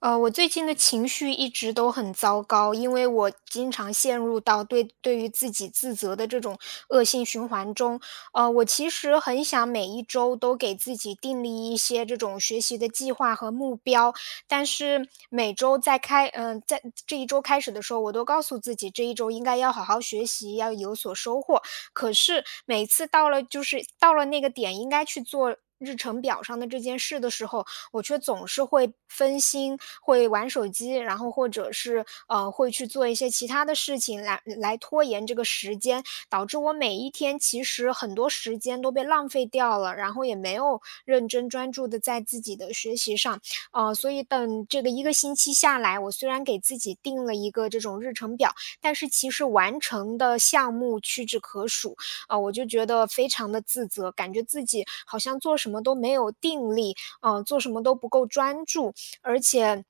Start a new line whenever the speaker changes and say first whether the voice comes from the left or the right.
right: 我最近的情绪一直都很糟糕，因为我经常陷入到对于自己自责的这种恶性循环中。我其实很想每一周都给自己订立一些这种学习的计划和目标，但是每周在开，在这一周开始的时候，我都告诉自己这一周应该要好好学习，要有所收获。可是每次到了那个点，应该去做日程表上的这件事的时候，我却总是会分心，会玩手机，然后或者是会去做一些其他的事情来拖延这个时间，导致我每一天其实很多时间都被浪费掉了，然后也没有认真专注的在自己的学习上。所以等这个一个星期下来，我虽然给自己定了一个这种日程表，但是其实完成的项目屈指可数，我就觉得非常的自责，感觉自己好像做什么都没有定力，做什么都不够专注，而且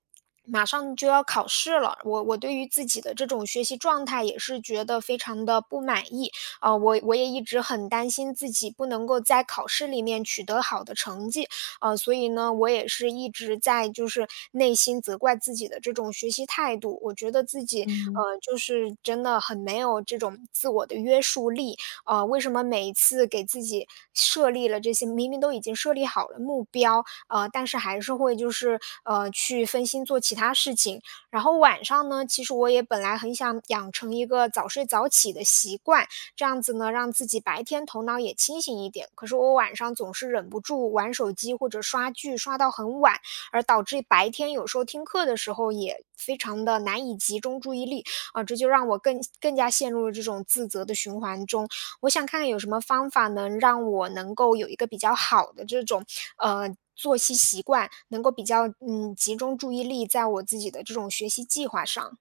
right: 马上就要考试了，我对于自己的这种学习状态也是觉得非常的不满意。啊。我也一直很担心自己不能够在考试里面取得好的成绩，啊，所以呢，我也是一直在内心责怪自己的这种学习态度。我觉得自己，
left: 嗯哼。
right: 就是真的很没有这种自我的约束力，啊。为什么每一次给自己设立了这些，明明都已经设立好了目标，但是还是会去分心做其他事情。然后晚上呢，其实我也本来很想养成一个早睡早起的习惯，这样子呢，让自己白天头脑也清醒一点。可是我晚上总是忍不住玩手机或者刷剧，刷到很晚，而导致白天有时候听课的时候也非常的难以集中注意力。这就让我更加陷入了这种自责的循环中。我想看看有什么方法能让我能够有一个比较好的这种，作息习惯，能够比较，集中注意力在我自己的这种学习计划上。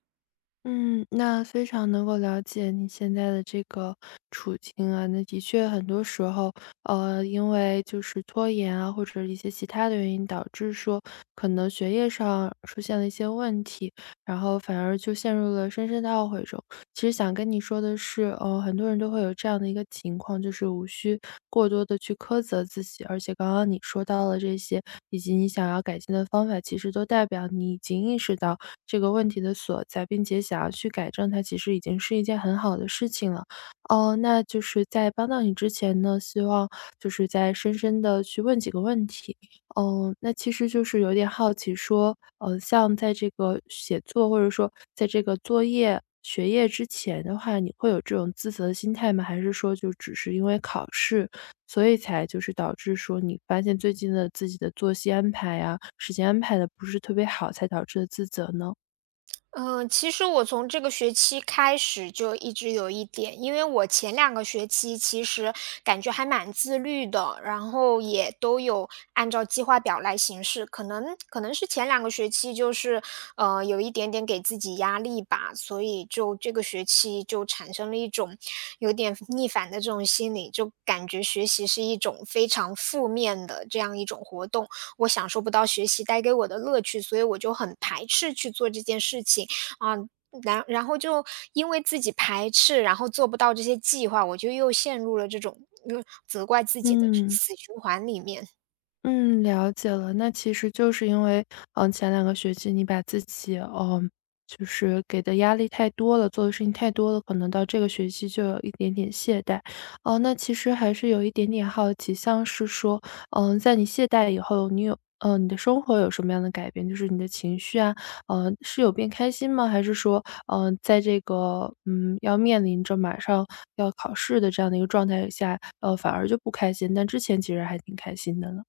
left: 嗯，那非常能够了解你现在的这个处境啊。那的确，很多时候，因为就是拖延啊，或者一些其他的原因，导致说可能学业上出现了一些问题，然后反而就陷入了深深的懊悔中。其实想跟你说的是，很多人都会有这样的一个情况，就是无需过多的去苛责自己。而且刚刚你说到了这些，以及你想要改进的方法，其实都代表你已经意识到这个问题的所在，并且想要去改正它，其实已经是一件很好的事情了。哦、那就是在帮到你之前呢，希望就是再深深的去问几个问题。哦，那其实就是有点好奇说，像在这个写作或者说在这个作业、学业之前的话，你会有这种自责的心态吗？还是说就只是因为考试，所以才就是导致说你发现最近的自己的作息安排啊，时间安排的不是特别好，才导致的自责呢？
right: 其实我从这个学期开始就一直有一点，因为我前两个学期其实感觉还蛮自律的，然后也都有按照计划表来行事。可能是前两个学期有一点点给自己压力吧，所以就这个学期就产生了一种有点逆反的这种心理，就感觉学习是一种非常负面的这样一种活动。我享受不到学习带给我的乐趣，所以我就很排斥去做这件事情啊。然后就因为自己排斥，然后做不到这些计划，我就又陷入了这种责怪自己的
left: 嗯。
right: 死循环里面。
left: 嗯，了解了。那其实就是因为，前两个学期你把自己，就是给的压力太多了，做的事情太多了，可能到这个学期就有一点点懈怠。哦，那其实还是有一点点好奇，像是说，在你懈怠以后，你有，你的生活有什么样的改变？就是你的情绪啊，是有变开心吗？还是说，嗯、在这个，要面临着马上要考试的这样的一个状态下，反而就不开心？但之前其实还挺开心的呢。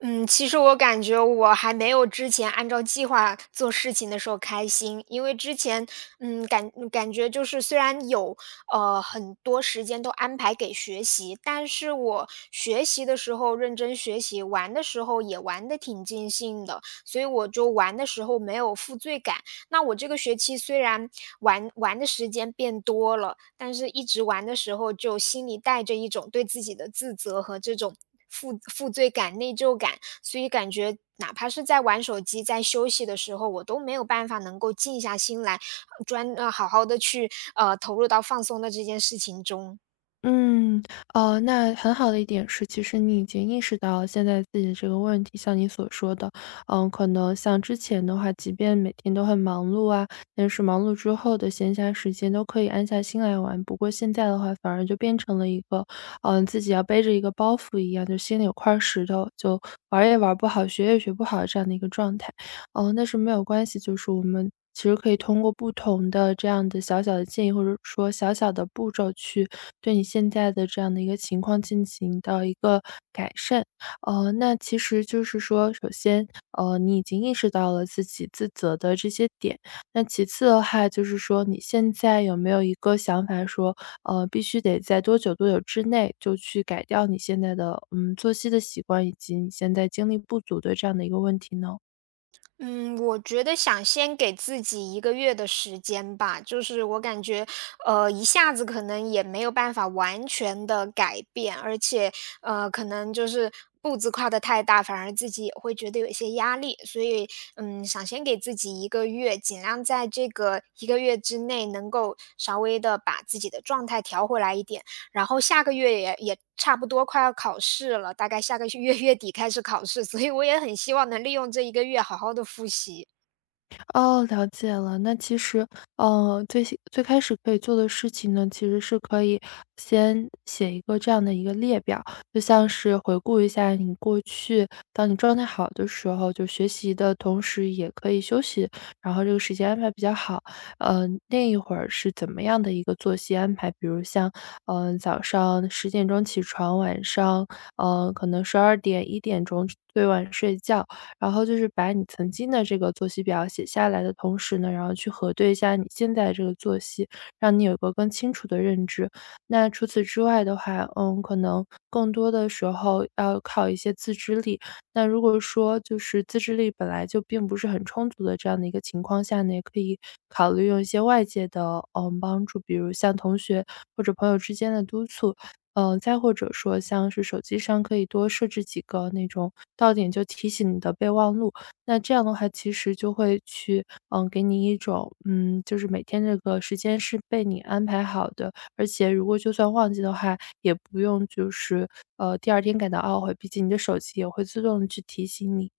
right: 嗯，其实我感觉我还没有之前按照计划做事情的时候开心。因为之前，嗯，感觉就是虽然有很多时间都安排给学习，但是我学习的时候认真学习，玩的时候也玩的挺尽兴的，所以我就玩的时候没有负罪感。那我这个学期虽然玩的时间变多了，但是一直玩的时候就心里带着一种对自己的自责和这种负罪感、内疚感，所以感觉哪怕是在玩手机、在休息的时候，我都没有办法能够静下心来，好好的去投入到放松的这件事情中。
left: 嗯。哦，那很好的一点是，其实你已经意识到现在自己的这个问题，像你所说的，可能像之前的话，即便每天都很忙碌啊，但是忙碌之后的闲暇时间都可以安下心来玩。不过现在的话，反而就变成了一个，自己要背着一个包袱一样，就心里有块石头，就玩儿也玩儿不好，学也学不好这样的一个状态。哦，那是没有关系，就是我们其实可以通过不同的这样的小小的建议，或者说小小的步骤，去对你现在的这样的一个情况进行到一个改善。那其实就是说，首先，你已经意识到了自己自责的这些点，那其次的话，就是说你现在有没有一个想法说，必须得在多久多久之内就去改掉你现在的作息的习惯，以及你现在精力不足的这样的一个问题呢？
right: 嗯，我觉得想先给自己一个月的时间吧。就是我感觉，一下子可能也没有办法完全的改变，而且，可能就是步子跨得太大，反而自己也会觉得有一些压力。所以，嗯，想先给自己一个月，尽量在这个一个月之内能够稍微的把自己的状态调回来一点。然后下个月也差不多快要考试了，大概下个月月底开始考试，所以我也很希望能利用这一个月好好的复习。
left: 哦，了解了。那其实，最先最开始可以做的事情呢，其实是可以先写一个这样的一个列表，就像是回顾一下你过去，当你状态好的时候，就学习的同时也可以休息，然后这个时间安排比较好。嗯，那一会儿是怎么样的一个作息安排？比如像，嗯，早上10点钟起床，晚上，嗯，可能12点、1点钟最晚睡觉。然后就是把你曾经的这个作息表写下来的同时呢，然后去核对一下你现在这个作息，让你有个更清楚的认知。那除此之外的话，可能更多的时候要靠一些自制力。那如果说就是自制力本来就并不是很充足的这样的一个情况下呢，也可以考虑用一些外界的帮助，比如像同学或者朋友之间的督促，再或者说像是手机上可以多设置几个那种到点就提醒你的备忘录，那这样的话其实就会去，嗯，给你一种，就是每天这个时间是被你安排好的，而且如果就算忘记的话，也不用就是，第二天感到懊悔，毕竟你的手机也会自动地去提醒你。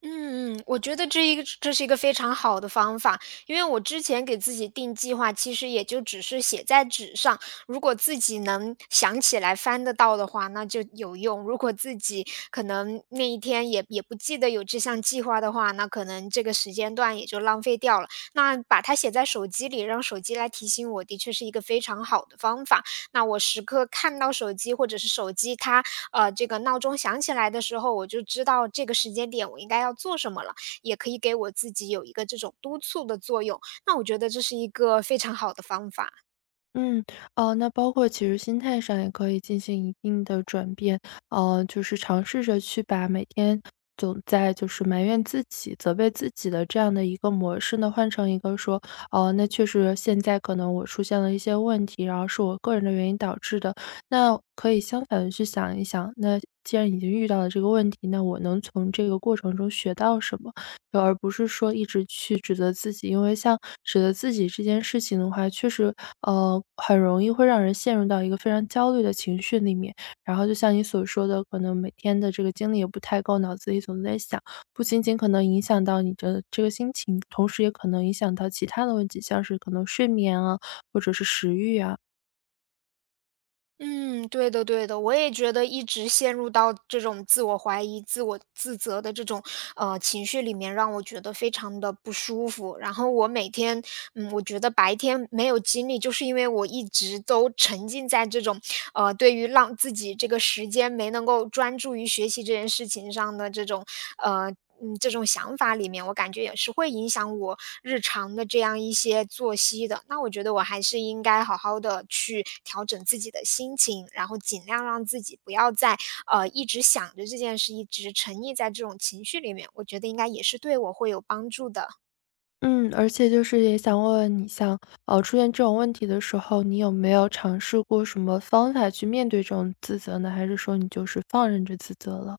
right: 嗯嗯，我觉得这是一个非常好的方法。因为我之前给自己定计划，其实也就只是写在纸上，如果自己能想起来翻得到的话，那就有用；如果自己可能那一天也不记得有这项计划的话，那可能这个时间段也就浪费掉了。那把它写在手机里，让手机来提醒我，的确是一个非常好的方法。那我时刻看到手机，或者是手机它这个闹钟响起来的时候，我就知道这个时间点我应该要做什么了，也可以给我自己有一个这种督促的作用。那我觉得这是一个非常好的方法。
left: 嗯。哦，那包括其实心态上也可以进行一定的转变，就是尝试着去把每天总在就是埋怨自己、责备自己的这样的一个模式呢，换成一个说，哦、那确实现在可能我出现了一些问题，然后是我个人的原因导致的，那可以相反的去想一想，那既然已经遇到了这个问题，那我能从这个过程中学到什么？对，而不是说一直去指责自己。因为像指责自己这件事情的话，确实，很容易会让人陷入到一个非常焦虑的情绪里面。然后就像你所说的，可能每天的这个精力也不太够，脑子里总在想，不仅仅可能影响到你的这个心情，同时也可能影响到其他的问题，像是可能睡眠啊，或者是食欲啊。
right: 嗯，对的对的，我也觉得一直陷入到这种自我怀疑、自我自责的这种情绪里面，让我觉得非常的不舒服。然后我每天，嗯，我觉得白天没有精力，就是因为我一直都沉浸在这种对于让自己这个时间没能够专注于学习这件事情上的呃这种想法里面，我感觉也是会影响我日常的这样一些作息的。那我觉得我还是应该好好的去调整自己的心情，然后尽量让自己不要再，一直想着这件事，一直沉溺在这种情绪里面，我觉得应该也是对我会有帮助的。
left: 嗯，而且就是也想问问你像，出现这种问题的时候，你有没有尝试过什么方法去面对这种自责呢？还是说你就是放任着自责了？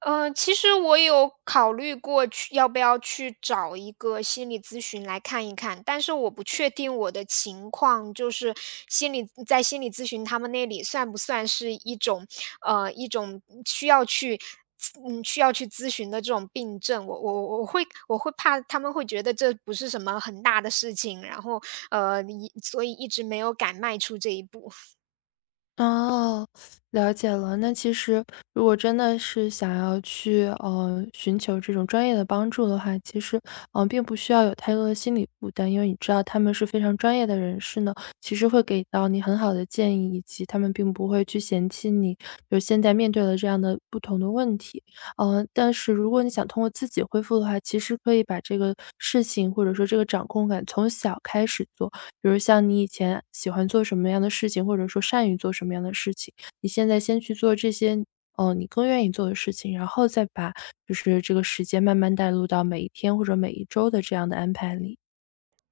right: 其实我有考虑过去要不要去找一个心理咨询来看一看，但是我不确定我的情况，就是心理咨询他们那里算不算是一种，一种需要去需要去咨询的这种病症。我会怕他们会觉得这不是什么很大的事情，然后，所以一直没有敢迈出这一步。
left: 哦，了解了。那其实如果真的是想要去，寻求这种专业的帮助的话，其实嗯，并不需要有太多的心理负担，因为你知道他们是非常专业的人士呢，其实会给到你很好的建议，以及他们并不会去嫌弃你，就现在面对了这样的不同的问题。但是如果你想通过自己恢复的话，其实可以把这个事情或者说这个掌控感从小开始做，比如像你以前喜欢做什么样的事情，或者说善于做什么样的事情，你现在先去做这些，哦，你更愿意做的事情，然后再把就是这个时间慢慢带入到每一天或者每一周的这样的安排里。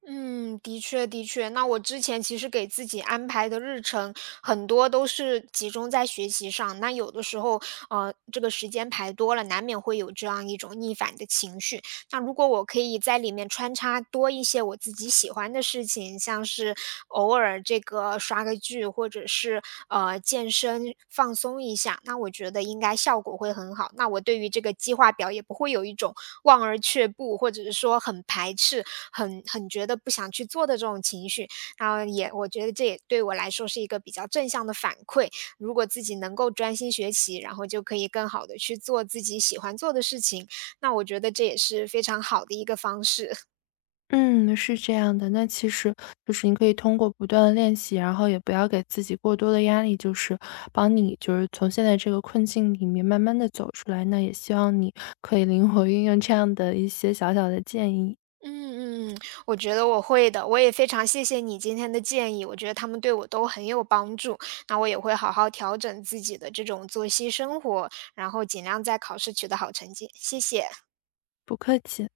right: 嗯，的确的确。那我之前其实给自己安排的日程很多都是集中在学习上，那有的时候，这个时间排多了，难免会有这样一种逆反的情绪。那如果我可以在里面穿插多一些我自己喜欢的事情，像是偶尔这个刷个剧，或者是健身放松一下，那我觉得应该效果会很好。那我对于这个计划表也不会有一种望而却步，或者是说很排斥，很觉得不想去做的这种情绪。然后也我觉得这也对我来说是一个比较正向的反馈。如果自己能够专心学习，然后就可以更好的去做自己喜欢做的事情，那我觉得这也是非常好的一个方式。
left: 嗯，是这样的。那其实就是你可以通过不断的练习，然后也不要给自己过多的压力，就是帮你就是从现在这个困境里面慢慢的走出来。那也希望你可以 灵活运用这样的一些小小的建议。
right: 嗯嗯嗯，我觉得我会的。我也非常谢谢你今天的建议，我觉得他们对我都很有帮助。那我也会好好调整自己的这种作息生活，然后尽量在考试取得好成绩。谢谢。
left: 不客气。